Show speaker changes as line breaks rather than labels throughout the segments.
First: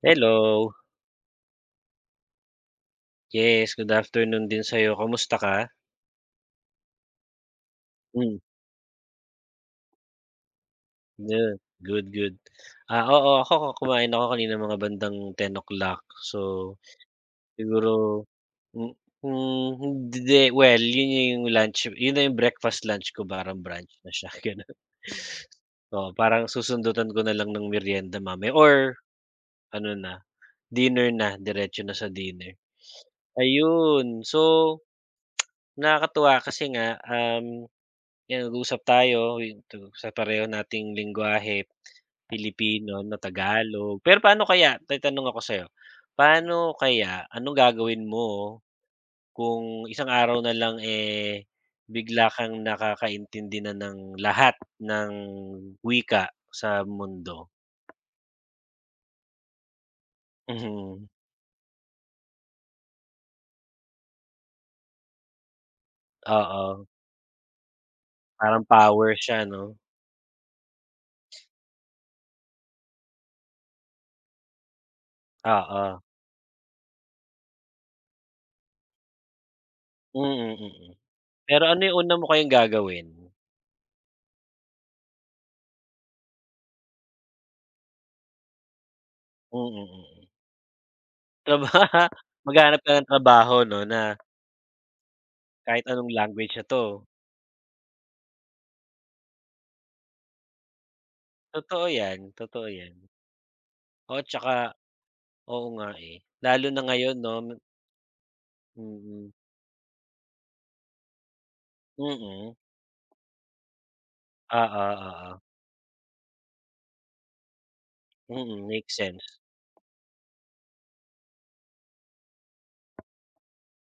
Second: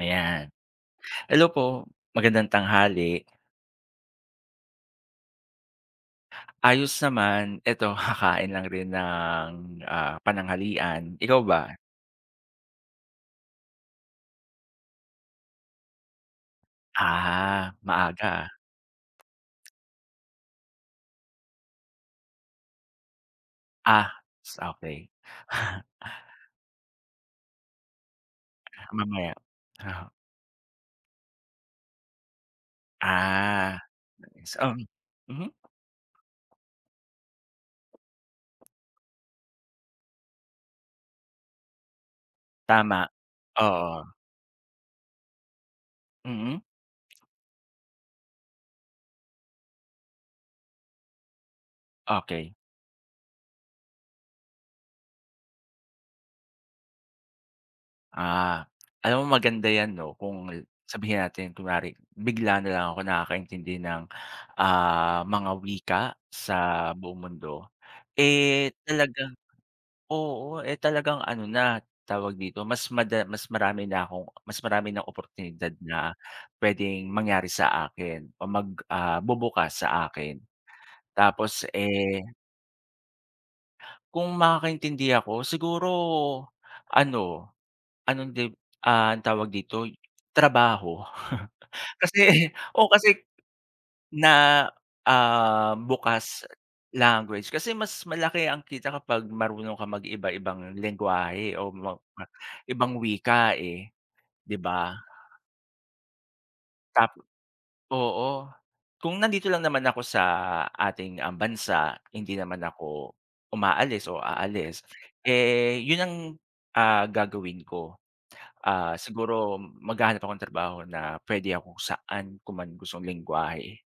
Ayan.
Hello.
Hello po, magandang tanghali.
Yes, good afternoon din sa'yo. Kamusta ka?
Ayos naman, eto
Hmm,
kakain lang rin ng, pananghalian. Ikaw
yun.
ba?
Good, good. Ah, oo, ako ako kumain ako kanina mga bandang 10:00. So,
Ah,
siguro
maaga.
hmm, hmm, hindi well, yun yung lunch yun na yung breakfast, lunch ko, parang brunch na
Ah,
siya,
s
gano'n.
okey.
Oo, parang susundutan ko na lang ng meryenda mamaya or
Mamaya.
ano
Oo.
na, dinner na, diretso na sa dinner.
Ah,
Ayun. So,
so, mhm,
nakakatuwa kasi nga, 'Yan, nag-uusap tayo yung sa pareho nating lengguwahe, Pilipino
tama.
'no, Tagalog.
Oo,
Pero paano kaya tatanong ako sa'yo,
mm,
paano kaya, anong gagawin mo kung isang araw na lang, eh, bigla
okey.
kang nakakaintindi na ng lahat ng wika sa mundo?
Ah, alam mo maganda 'yan 'no, kung
Mhm,
sabihin natin kunwari bigla na lang ako nakakaintindi ng, mga wika sa
oo.
buong mundo.
Parang
Eh,
power
talagang
siya 'no?
oo, eh, talagang ano na, tawag dito, mas marami na akong mas marami ng oportunidad
Oo.
na puwedeng mangyari sa akin o bubukas sa akin.
Mm, mm.
Tapos,
Pero ano yung una
eh,
mo kayang gagawin?
kung makakaintindi ako siguro ano, anong dib ang tawag dito,
Mm, mm.
trabaho.
Traba
Kasi
Maghahanap
o
ka ng
kasi
trabaho 'no na
na,
kahit anong
bukas
language na 'to.
language kasi mas malaki ang kita kapag marunong ka mag iba-ibang lengguwahe o
Totoo
ma
'yan,
ma
totoo 'yan.
ibang wika, eh,
Oo, tsaka
'di ba?
oo nga, eh. Lalo na
Tap
ngayon 'no,
Oo. Kung
mm.
nandito lang naman ako sa ating, bansa, hindi
Mm.
naman ako umaalis o
Oo,
aalis,
oo.
eh, yun ang, gagawin ko.
Mm, makes
Ah,
sense.
siguro maghahanap ako ng trabaho na puwede ako kung saan ko man gustong lengguwahe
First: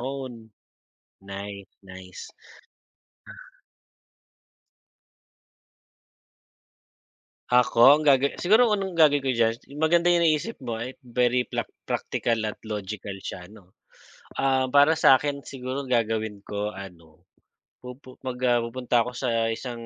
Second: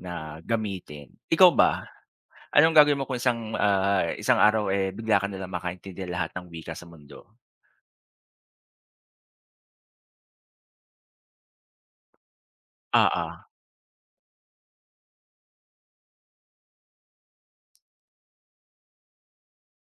na gamitin. Ikaw
Nice,
ba,
nice.
anong gagawin mo kung isang, isang araw, eh, bigla ka nalang makaintindi lahat ng wika sa mundo?
Ako, ang gaga siguro unang gagawin ko diyan, maganda yung naisip mo at very practical at logical
Oo.
siya 'no. Ah, para sa'kin siguro ang gagawin ko ano, pupunta ako sa isang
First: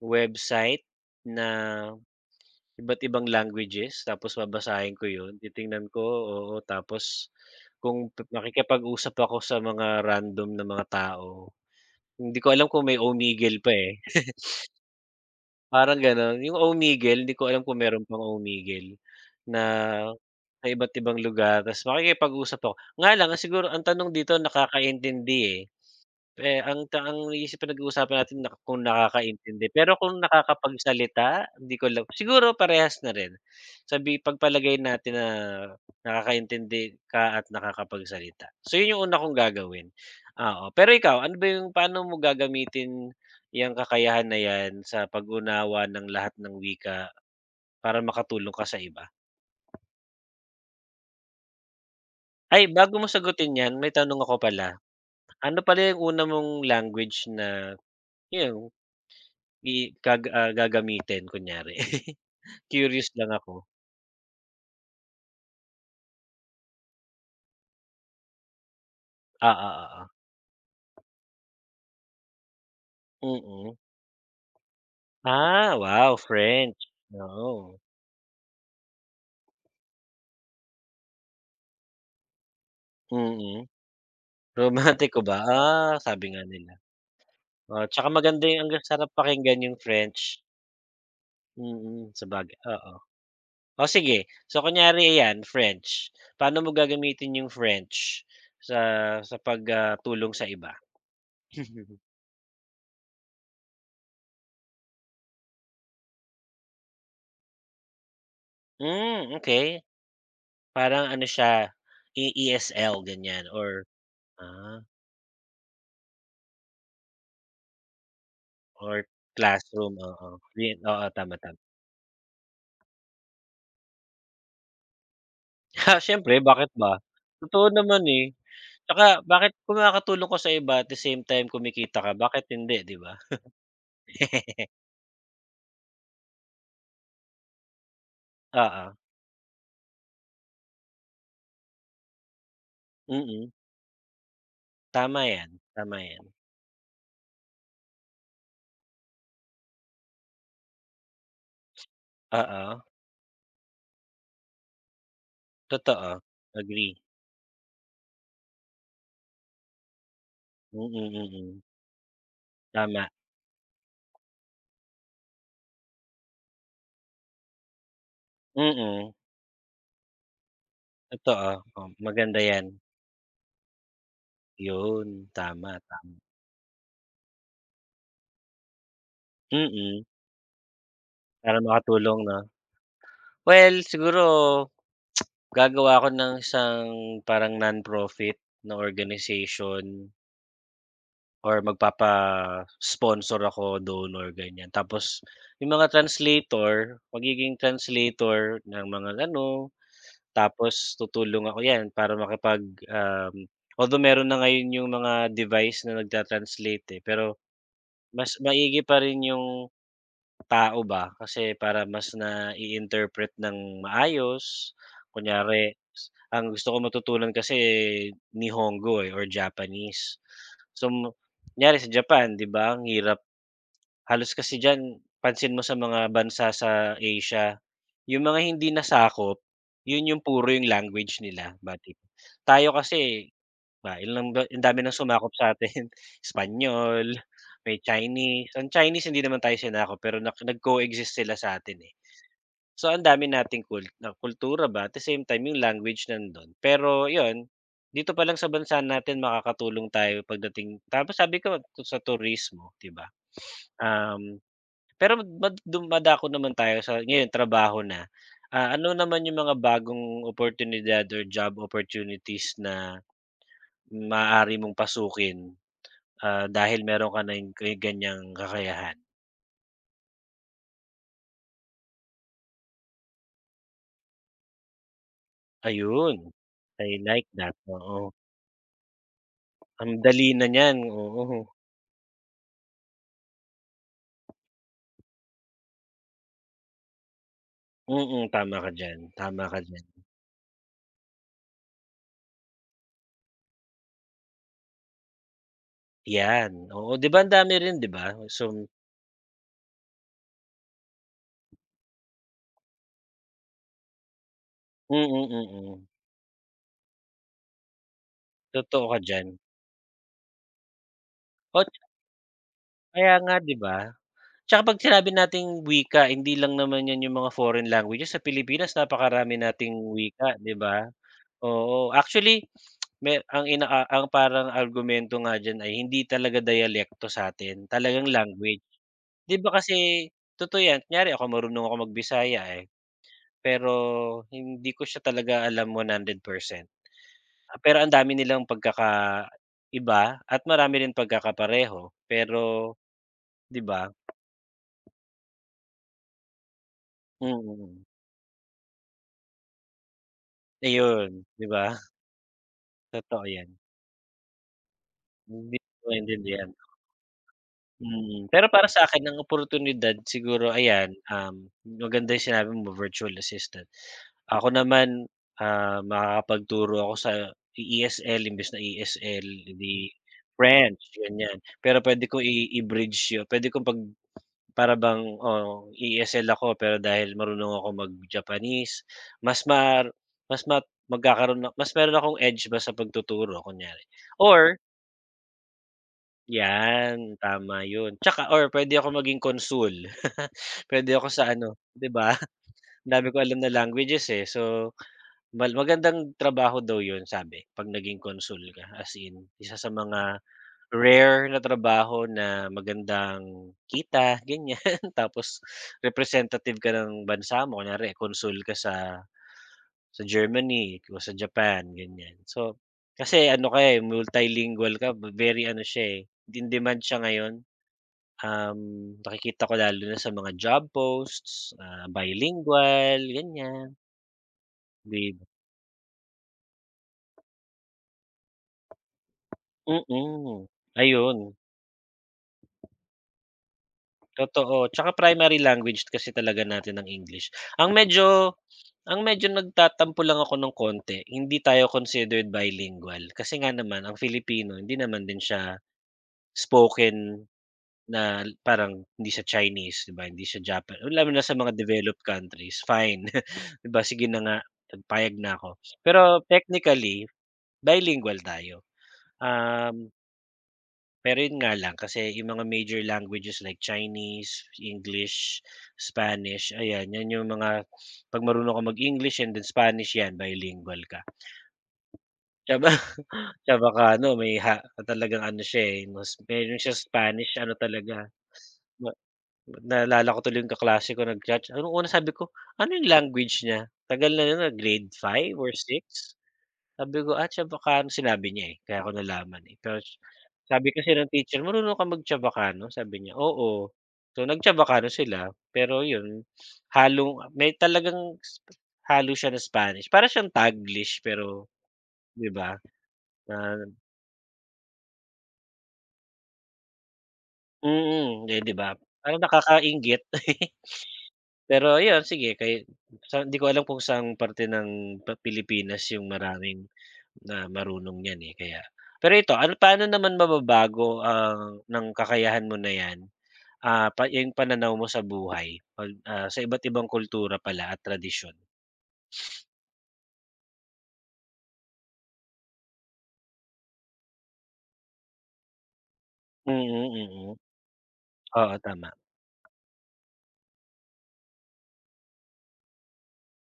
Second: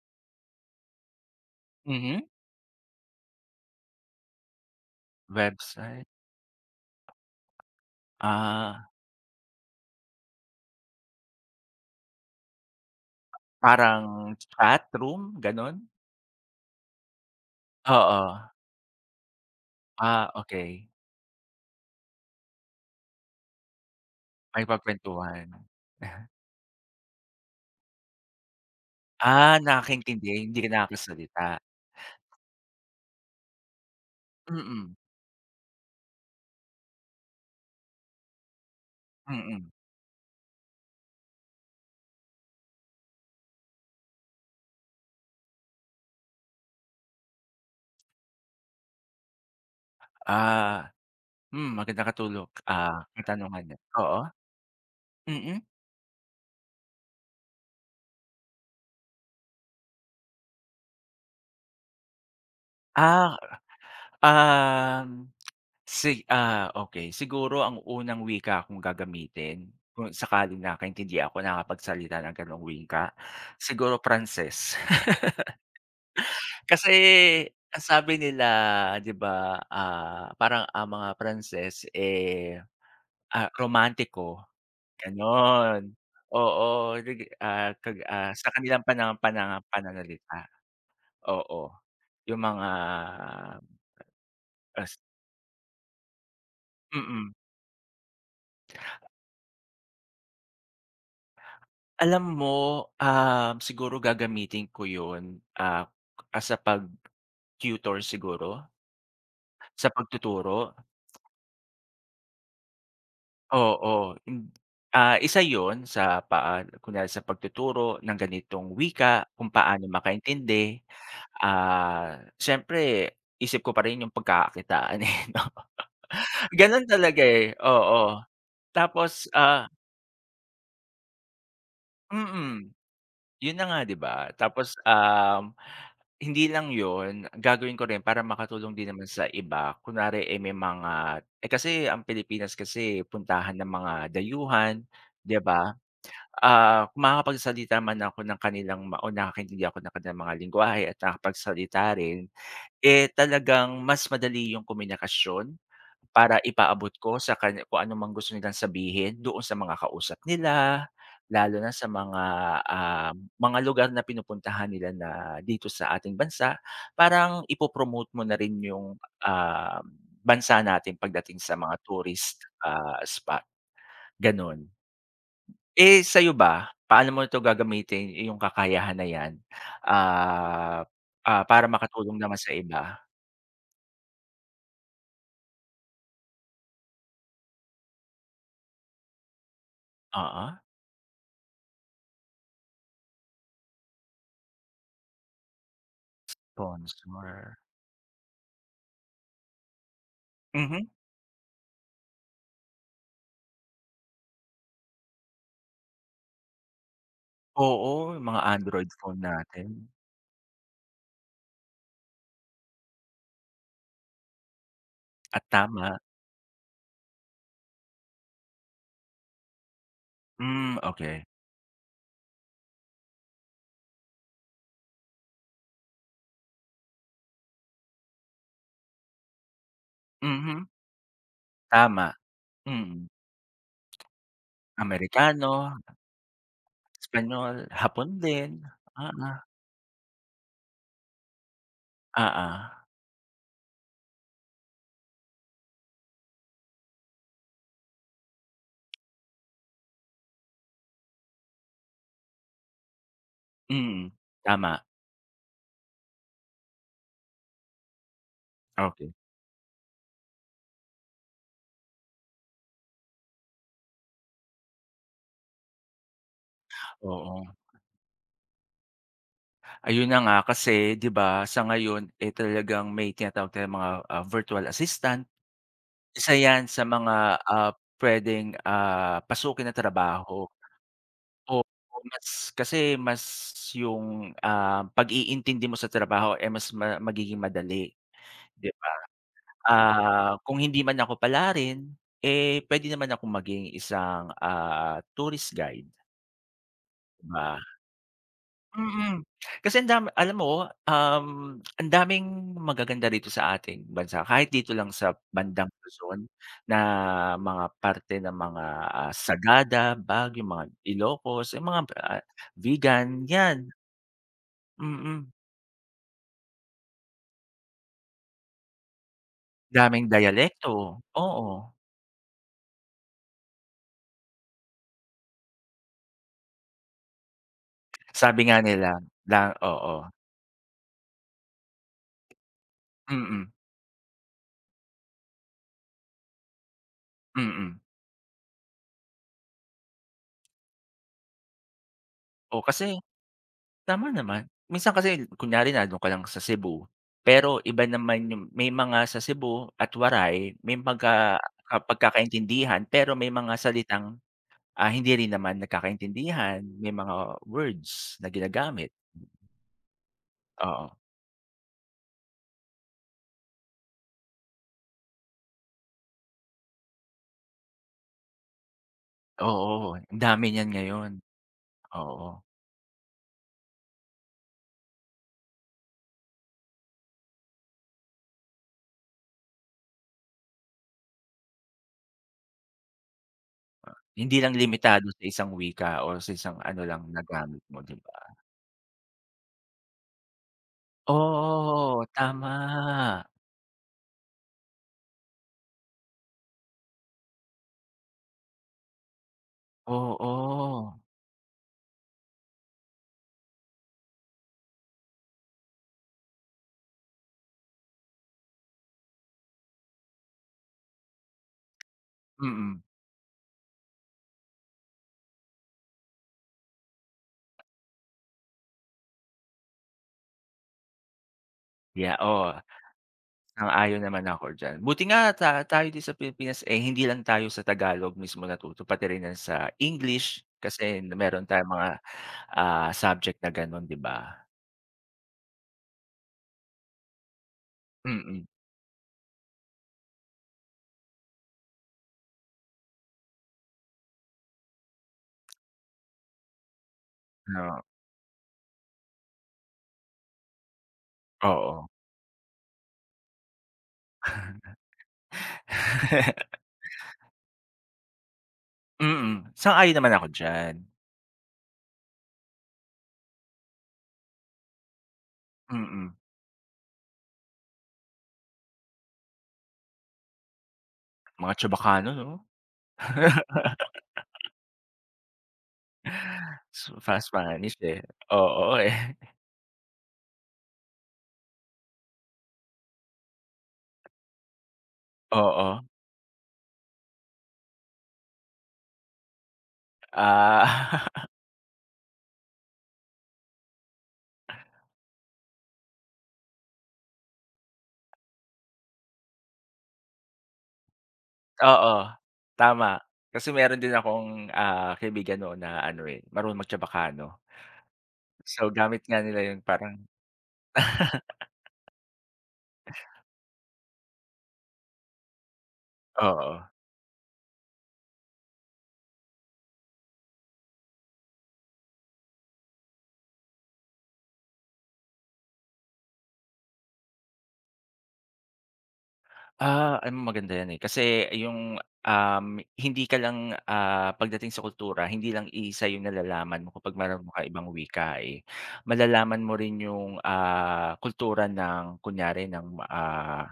website na
Mhm.
iba't ibang languages, tapos babasahin ko 'yun, titingnan ko,
Website.
oo. Tapos kung pe
Ah,
makikipag-usap ako sa mga random na mga tao, hindi ko alam kung may Omegle pa, eh.
parang chat room gano'n?
Parang gano'n, yung Omegle hindi ko alam kung meron pang
Oo.
Omegle na
Ah,
sa
okey.
iba't ibang lugar, tapos makikipag-usap ako. Nga lang siguro ang tanong dito,
May
nakakaintindi,
pagkuwentuhan.
eh. Eh, ang iniisip, pinag-uusapan natin na kung
Ah,
nakakaintindi, pero kung
nakakaintindi, hindi ka nakakasalita.
nakakapagsalita, hindi ko alam. Siguro parehas na rin. Sabi, pagpalagay
Mm,
natin na nakakaintindi ka at nakakapagsalita. So, 'yun 'yung una kong
mm.
gagawin, oo. Pero ikaw, ano ba 'yung paano mo gagamitin yung kakayahan na 'yan sa pag-unawa ng lahat ng wika para makatulong ka sa iba?
Ah, hmm,
Ay, bago mo sagutin
katanungan
'yan,
'yan.
may tanong
Oo,
ako pala. Ano
mm.
pala 'yung una mong language na 'yung gagamitin kunyari. Curious lang
Ah,
ako.
um, okey. Siguro ang unang wika kung
Oo,
gagamitin
oo.
kung sakaling nakakaintindi ako, nakakapagsalita ng gano'ng wika,
Mm.
siguro Pranses.
Ah, wow, French,
Kasi
oo.
ang sabi nila 'di ba, parang ang mga Pranses, eh. Ah,
Mm.
romantiko,
Romantiko ba?
gano'n.
Ah, sabi nga nila.
Oo, nag ah,
Oh,
kag
tsaka
ah,
maganda
sa
yung,
kanilang
ang sarap
pana pana
pakinggan yung French.
pananalita, oo.
Mm,
Yung
sabagay
mga
oo. Oh, sige. So
as
kunyari ayan French, paano mo
mm.
gagamitin yung French sa sa pagtulong sa iba?
Alam mo, siguro gagamitin ko yun, as a pag-tutor siguro,
Hmm, okay.
sa pagtuturo.
Parang ano siya, ESL ganyan or
Oo, hin
ah.
isa yon sa paa kunyari sa pagtuturo ng ganitong
Or
wika, kung paano
classroom, oo. Yun,
makaintindi.
oo, tama, tama.
Ah, siyempre isip ko pa rin yung pagkakakitaan, eh, 'no?
Siyempre, bakit
Gano'n
ba?
talaga, eh,
Totoo naman,
oo.
eh. Tsaka
Tapos,
bakit,
ah,
kung nakakatulong ko sa iba at the same time kumikita ka, bakit
mm,
hindi, 'di ba?
'yun na nga, 'di ba? Tapos, hindi lang 'yun, gagawin ko rin para makatulong din
Oo,
naman sa iba. Kunwari, eh, may mga eh, kasi ang Pilipinas kasi
mm.
puntahan ng mga dayuhan,
Tama
'di
'yan,
ba?
tama 'yan.
Ah, makakapagsalita man ako ng kanilang ma o nakakaintindi ako ng kanilang mga lengguwahe at nakakapagsalita rin,
Oo,
eh, talagang mas madali yung komunikasyon
totoo.
para ipaabot
Agree.
ko sa kani kung ano mang gusto nilang sabihin doon sa mga kausap nila,
Mm,
lalo
mm.
na sa mga,
Tama.
mga lugar na pinupuntahan nila na dito sa ating bansa. Parang ipo-promote mo na rin yung,
Mm,
bansa natin pagdating
totoo.
sa mga
Oh, maganda
tourist,
'yan.
spot, gano'n.
Yun, tama,
Eh,
tama.
sa'yo ba, paano mo 'to gagamitin yung kakayahan na 'yan,
Mm,
ah,
para
para makatulong
makatulong 'no?
naman sa iba?
Well, siguro gagawa ako ng isang parang nonprofit na organization,
Oo,
or magpapa-sponsor ako, donor, ganyan. Tapos yung mga translator, magiging
sponsor.
translator ng mga ano,
Mhm,
tapos tutulong ako 'yan para makapag, um although meron na ngayon yung mga device na nagta-translate, eh, pero
oo, yung
mas
mga
maigi
Android
pa
phone
rin
natin
yung tao ba, kasi para mas nai-interpret ng maayos,
at tama.
ang gusto ko matutunan kasi Nihongo, eh, or Japanese.
Hmm,
So,
okey.
kunyari sa Japan 'di ba ang hirap, halos kasi diyan pansin mo sa mga bansa sa Asia, yung mga hindi nasakop, yun yung puro
Mhm,
yung language nila, bati
tama,
tayo
mm.
kasi. Ah, yun lang ba, ang dami ng sumakop
Amerikano,
sa atin, Espanyol,
Espanyol,
may
Hapon
Chinese.
din,
Ang Chinese hindi
oo,
naman tayo sinakop, pero nag-coexist sila sa'tin, eh.
oo,
So, ang dami nating kultura ba, at the same time yung language nandun. Pero yun, dito pa lang sa bansa natin makakatulong tayo pagdating, tapos sabi ko sa turismo, 'di ba?
mm,
Um,
tama,
pero mad dum naman tayo sa ngayon trabaho na. Ah, ano
okey,
naman yung mga bagong oportunidad or job opportunities na maaari mong pasukin? Ah, dahil meron ka na
oo.
yung kay ganyang kakayahan,
Ayun na nga, kasi 'di ba, sa ngayon, eh, talagang may tinatawag tayong mga, virtual assistant.
ayun.
Isa 'yan sa
I
mga,
like that,
ah,
oo.
puwedeng, pasukin na
Ang dali na
trabaho.
niyan, oo.
Oo, mas kasi mas yung, pag-iintindi mo sa trabaho, eh, mas ma magiging madali,
Mm, tama
'di
ka
ba?
diyan, tama ka diyan.
Ah, kung hindi man ako palarin, eh, puwede naman akong maging isang, tourist guide,
'Yan, oo, 'di ba
'di
ang dami
ba?
rin, 'di ba? So
Mm. Kasi ang dami alam mo, ang daming magaganda rito sa ating bansa kahit dito lang
mm,
sa
mm,
bandang
mm,
Luzon na mga parte ng mga,
totoo ka diyan.
Sagada, Baguio, mga Ilocos, yung
Ot
mga,
Kaya
vegan,
nga 'di
'yan,
ba? Tsaka 'pag sinabi
mm.
nating wika, hindi lang naman 'yan yung mga foreign languages, sa Pilipinas napakarami nating
Daming
wika, 'di
diyalekto,
ba?
oo.
Oo, actually may ang inaa ang parang argumento nga diyan, ay hindi talaga diyalekto sa'tin, talagang
Sabi nga
language.
nila
'Di
la
ba
oo,
kasi totoo 'yan, kunyari ako marunong ako mag-Bisaya, eh,
mm,
pero hindi ko siya talaga alam 100%. Ah,
mm.
pero ang dami nilang pagkakaiba at marami rin pagkakapareho, pero
O kasi
'di ba?
tama naman. Minsan kasi kunyari nando'n ka lang sa Cebu,
Mm,
pero
mm.
iba naman yung may mga sa Cebu at Waray may
Ayun,
magka
'di ba?
pagkakaintindihan pero
Totoo
may
'yan,
mga salitang, hindi rin
hindi
naman
ko maintindihan.
nagkakaintindihan, may mga words na
Mm, pero para sa
ginagamit.
akin ang oportunidad siguro
Oo.
ayan, maganda yung sinabi mo virtual assistant. Ako naman, ah, makakapagturo ako sa ESL, imbes na ESL, eh di
Oo, ang dami niyan
French
ngayon,
ganyan. Pero pwede ko
oo.
i-bridge yun, pwede kong pag, para bang, oo, ESL ako pero dahil marunong ako mag-Japanese, mas mar mas ma magkakaroon, na mas meron akong edge ba sa pagtuturo kunyari,
Hindi lang
or
limitado sa isang wika o sa isang ano lang
'yan,
nagamit
tama
mo,
'yun.
'di
Tsaka
ba?
or pwede ako maging consul, pwede ako sa ano, 'di
Oo,
ba, ang dami
tama.
ko alam na languages, eh. So, magandang trabaho daw 'yun sabi 'pag naging consul ka, as in isa sa mga
Oo.
rare na trabaho na magandang kita, ganiyan. Tapos representative ka ng bansa mo, kunyari consul ka sa Germany o sa Japan, ganiyan. So,
Mm.
kasi ano ka, eh, multilingual ka, very ano siya, eh, in demand siya ngayon. Um, nakikita ko lalo na sa mga job posts, ah,
Yeah, oh.
bilingual, ganyan,
Sang-ayon naman ako diyan. Buti
'di ba?
nga ta tayo din sa Pilipinas, eh, hindi lang tayo sa Tagalog mismo natuto pati rin yan sa English
Mm,
kasi
ayun,
meron tayong mga, subject na gano'n, 'di ba?
totoo. Tsaka primary language kasi talaga natin ang English. Ang medyo
Mm,
ang medyo nagtatampo lang ako ng konti, hindi tayo considered bilingual kasi nga naman ang Filipino hindi naman din siya spoken.
no,
Na parang hindi sa Chinese, 'di ba, hindi sa Japan, lalo na sa mga
oo.
developed countries, fine, 'di ba, sige na nga, payag na ako. Pero technically, bilingual tayo.
Mm,
Um,
sang-ayon naman ako diyan.
pero yun nga lang kasi yung mga major languages like Chinese, English,
Mm,
Spanish, ayan, yan yung mga, 'pag marunong ka mag-English and then Spanish, yan bilingual ka.
mga Chebacano 'no?
Siya ba Siya baka ano, may ha talagang ano siya, eh, mas meron siyang
So, fast
Spanish ano
Spanish,
talaga.
eh. Oo, eh.
Naalala ko tuloy yung kaklase ko nag-chat ano nung una, sabi ko, "Ano yung language niya?" Tagal na yun ah, grade five or
Oo,
six. Sabi ko, "Ah, Chavacano." Sinabi niya, eh, kaya ko nalaman, eh. Tapos sabi kasi
ah,
ng teacher, "Marunong ka mag-Chavacano?" Sabi niya, "Oo." So nag-Chavacano sila, pero yun, halong may talagang s- halo siya ng Spanish. Para siyang Taglish pero
oo,
'di ba,
tama. Kasi
na
meron din akong, kaibigan noon na ano, eh, marunong mag-Chebacano.
mm, eh, 'di
So,
ba,
gamit nga
parang
nila yun parang
nakakainggit. Pero ayun sige sa hindi ko alam kung saang parte ng Pilipinas yung maraming
oo.
na marunong niyan, eh, kaya pero ito ano, paano naman mababago ang ng kakayahan mo na yan, ah, yung pananaw mo sa buhay pag, ah, sa iba't ibang kultura pala at tradisyon?
Ah, ano maganda yan, eh, kasi yung, hindi ka lang, pagdating sa kultura hindi lang iisa yung nalalaman mo kapag
Mm,
meron
mm.
ka ibang wika, eh.
Oo, tama.
Malalaman mo rin yung, kultura ng kunyari ng,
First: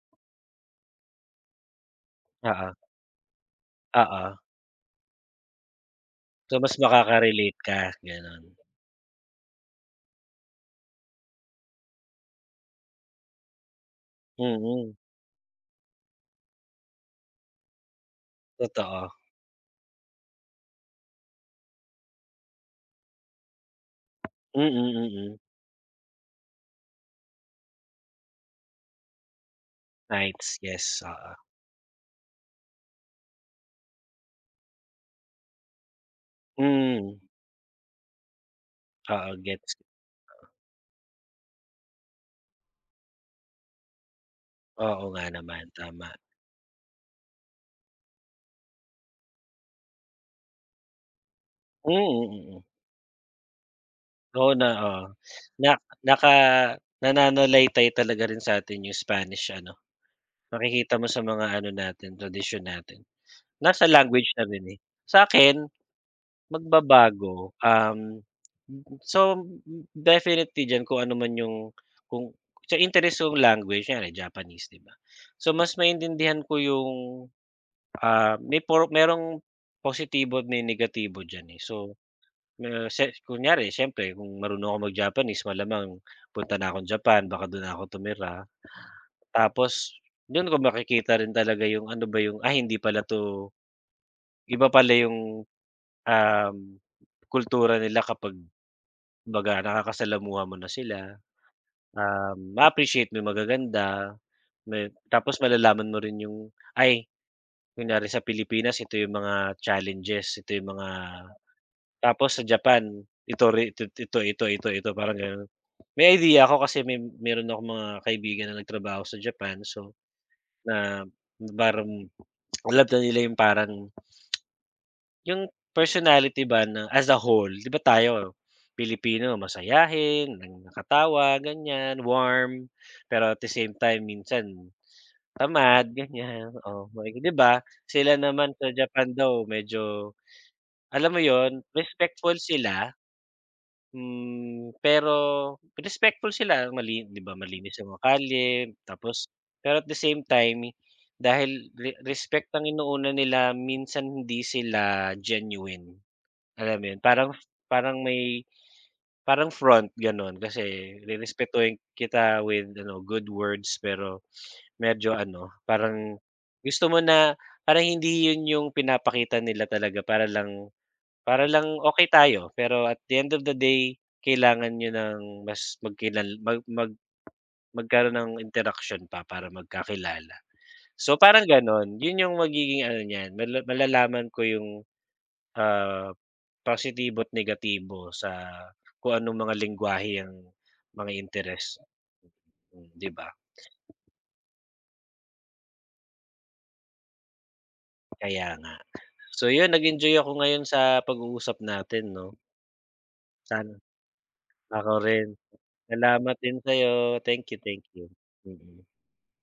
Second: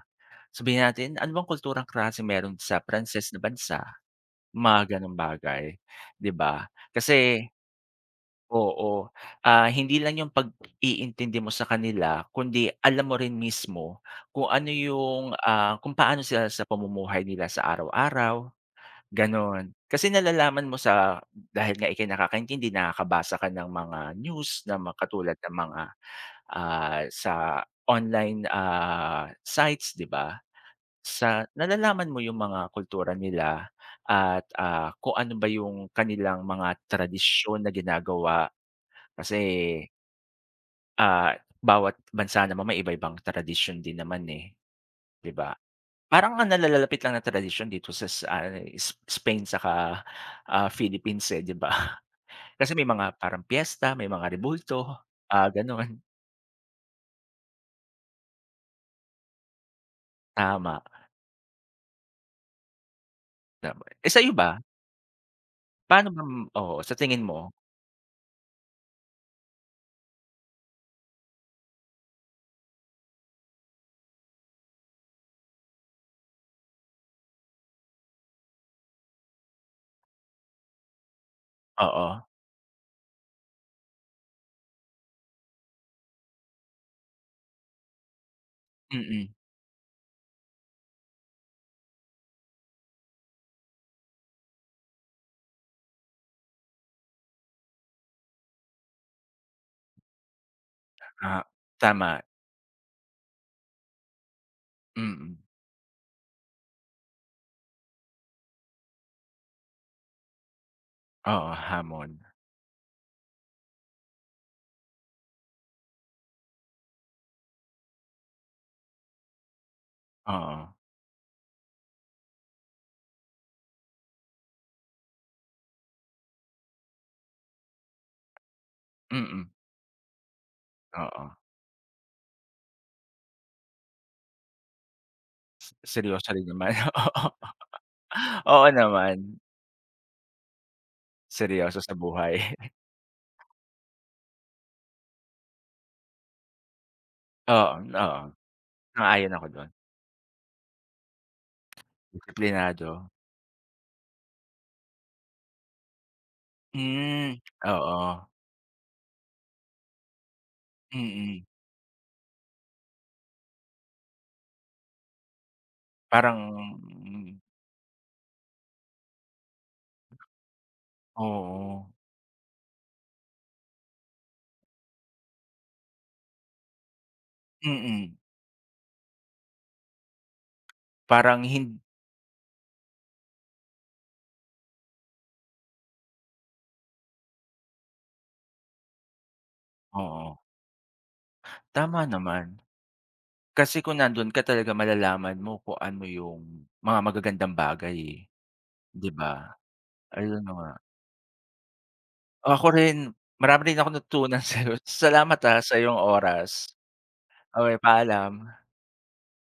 sabihin natin ano bang kulturang klase meron
Oo,
sa Pranses na bansa,
oo.
mga gano'ng bagay, 'di
So
ba?
mas
Kasi
makaka-relate ka gano'n.
oo, hindi lang yung pag-iintindi mo sa kanila kundi alam mo rin mismo kung ano
Mm,
yung, kung paano sila sa pamumuhay nila sa araw-araw,
totoo.
gano'n. Kasi nalalaman mo sa dahil nga ika'y nakakaintindi, nakakabasa ka ng mga news
Mm,
na mga katulad
mm.
ng mga, sa online, sites, 'di ba?
Nights, yes, oo.
Sa nalalaman mo yung mga kultura nila at, kung ano ba yung kanilang mga
Hmm,
tradisyon na ginagawa
oo
kasi,
gets.
ah, bawat bansa naman may iba-ibang tradisyon din naman, eh,
Oo nga
'di ba?
naman, tama.
Parang ang nalalapit lang na tradisyon dito sa ano, eh, S Spain saka, Philippines, eh, 'di ba?
Mm, mm, mm.
Kasi may mga parang piyesta, may mga rebulto,
Oo. Na
gano'n.
naka Nananalaytay talaga rin sa'tin yung Spanish ano,
Tama,
makikita mo sa mga ano natin, tradisyon natin.
tama.
Nasa
Eh,
language
sa'yo
na
ba?
rin, eh. Sa akin
Paano ba m- oo, sa tingin mo?
magbabago, so definitely diyan, kung ano man yung kung sa interes kong language, kunyari Japanese, 'di ba? So mas maintindihan ko yung, ah, may por merong positibo at may negatibo diyan, eh. So
Oo,
Na se kunyari siyempre kung marunong ako mag-Japanese, malamang punta na akong Japan, baka dun na ako tumira.
mm.
Tapos dun ko makikita rin talaga yung ano ba yung, "Ay hindi pala 'to, iba pala yung, um, kultura nila kapag kumbaga nakakasalamuha mo na sila."
Ah, tama,
Um, ma-appreciate mo yung magaganda,
mm.
tapos malalaman mo rin yung, ay kunyari sa Pilipinas ito yung mga challenges, ito yung mga,
Oo, hamon.
tapos sa Japan ito, ito, ito, ito, parang ganun. May idea ako kasi meron akong mga kaibigan na nagtrabaho sa Japan, so
Oo,
na parang alam na nila yung parang yung personality ba na as a whole, 'di ba tayo Pilipino
mm.
masayahin, ng
Oo.
nakatawa ganyan, warm, pero at the same time minsan
S-
tamad,
seryoso rin
ganyan,
naman,
oh, may
oo.
'di ba? Sila naman
Oo
sa Japan
naman.
daw medyo alam mo yon
Seryoso sa
respectful
buhay.
sila. Hmm, pero respectful sila, mali 'di ba,
Oo,
malinis ang mga
oo,
kalye, tapos
sang ako do'n.
pero at the same time dahil respect ang
Disiplinado.
inuuna nila minsan hindi sila genuine, alam mo 'yun? Parang
Hmm.
parang
Oo.
may parang front gano'n, kasi
Mm.
rerespetuhin kita with ano, good words, pero medyo ano, parang
Parang
gusto mo
mm,
na parang hindi 'yun yung pinapakita nila talaga, para lang
oo.
okay tayo, pero at the end of the day, kailangan niyo ng mas magkilal mag mag
Mm.
magkaroon ng interaction pa para magkakilala. So,
Parang
parang
hindi
gano'n, 'yun 'yung magiging ano niyan, malalaman ko 'yung, ah, positibo at negatibo sa kung anong mga lengguwahe
oo,
ang mga interes.
tama naman.
Hmm, 'di ba?
Kasi kung nandun ka talaga malalaman mo kung ano yung mga magagandang bagay, eh,
Kaya nga.
'di ba?
So 'yun, nag-enjoy ako
Ayun na
ngayon
nga.
sa pag-uusap natin 'no.
Ako rin, marami
Sana
rin akong natutunan sa'yo.
ako rin.
Salamat, sa iyong
Salamat din
oras.
sa'yo. Thank you,
Okey,
thank you.
paalam.
Mm, mm.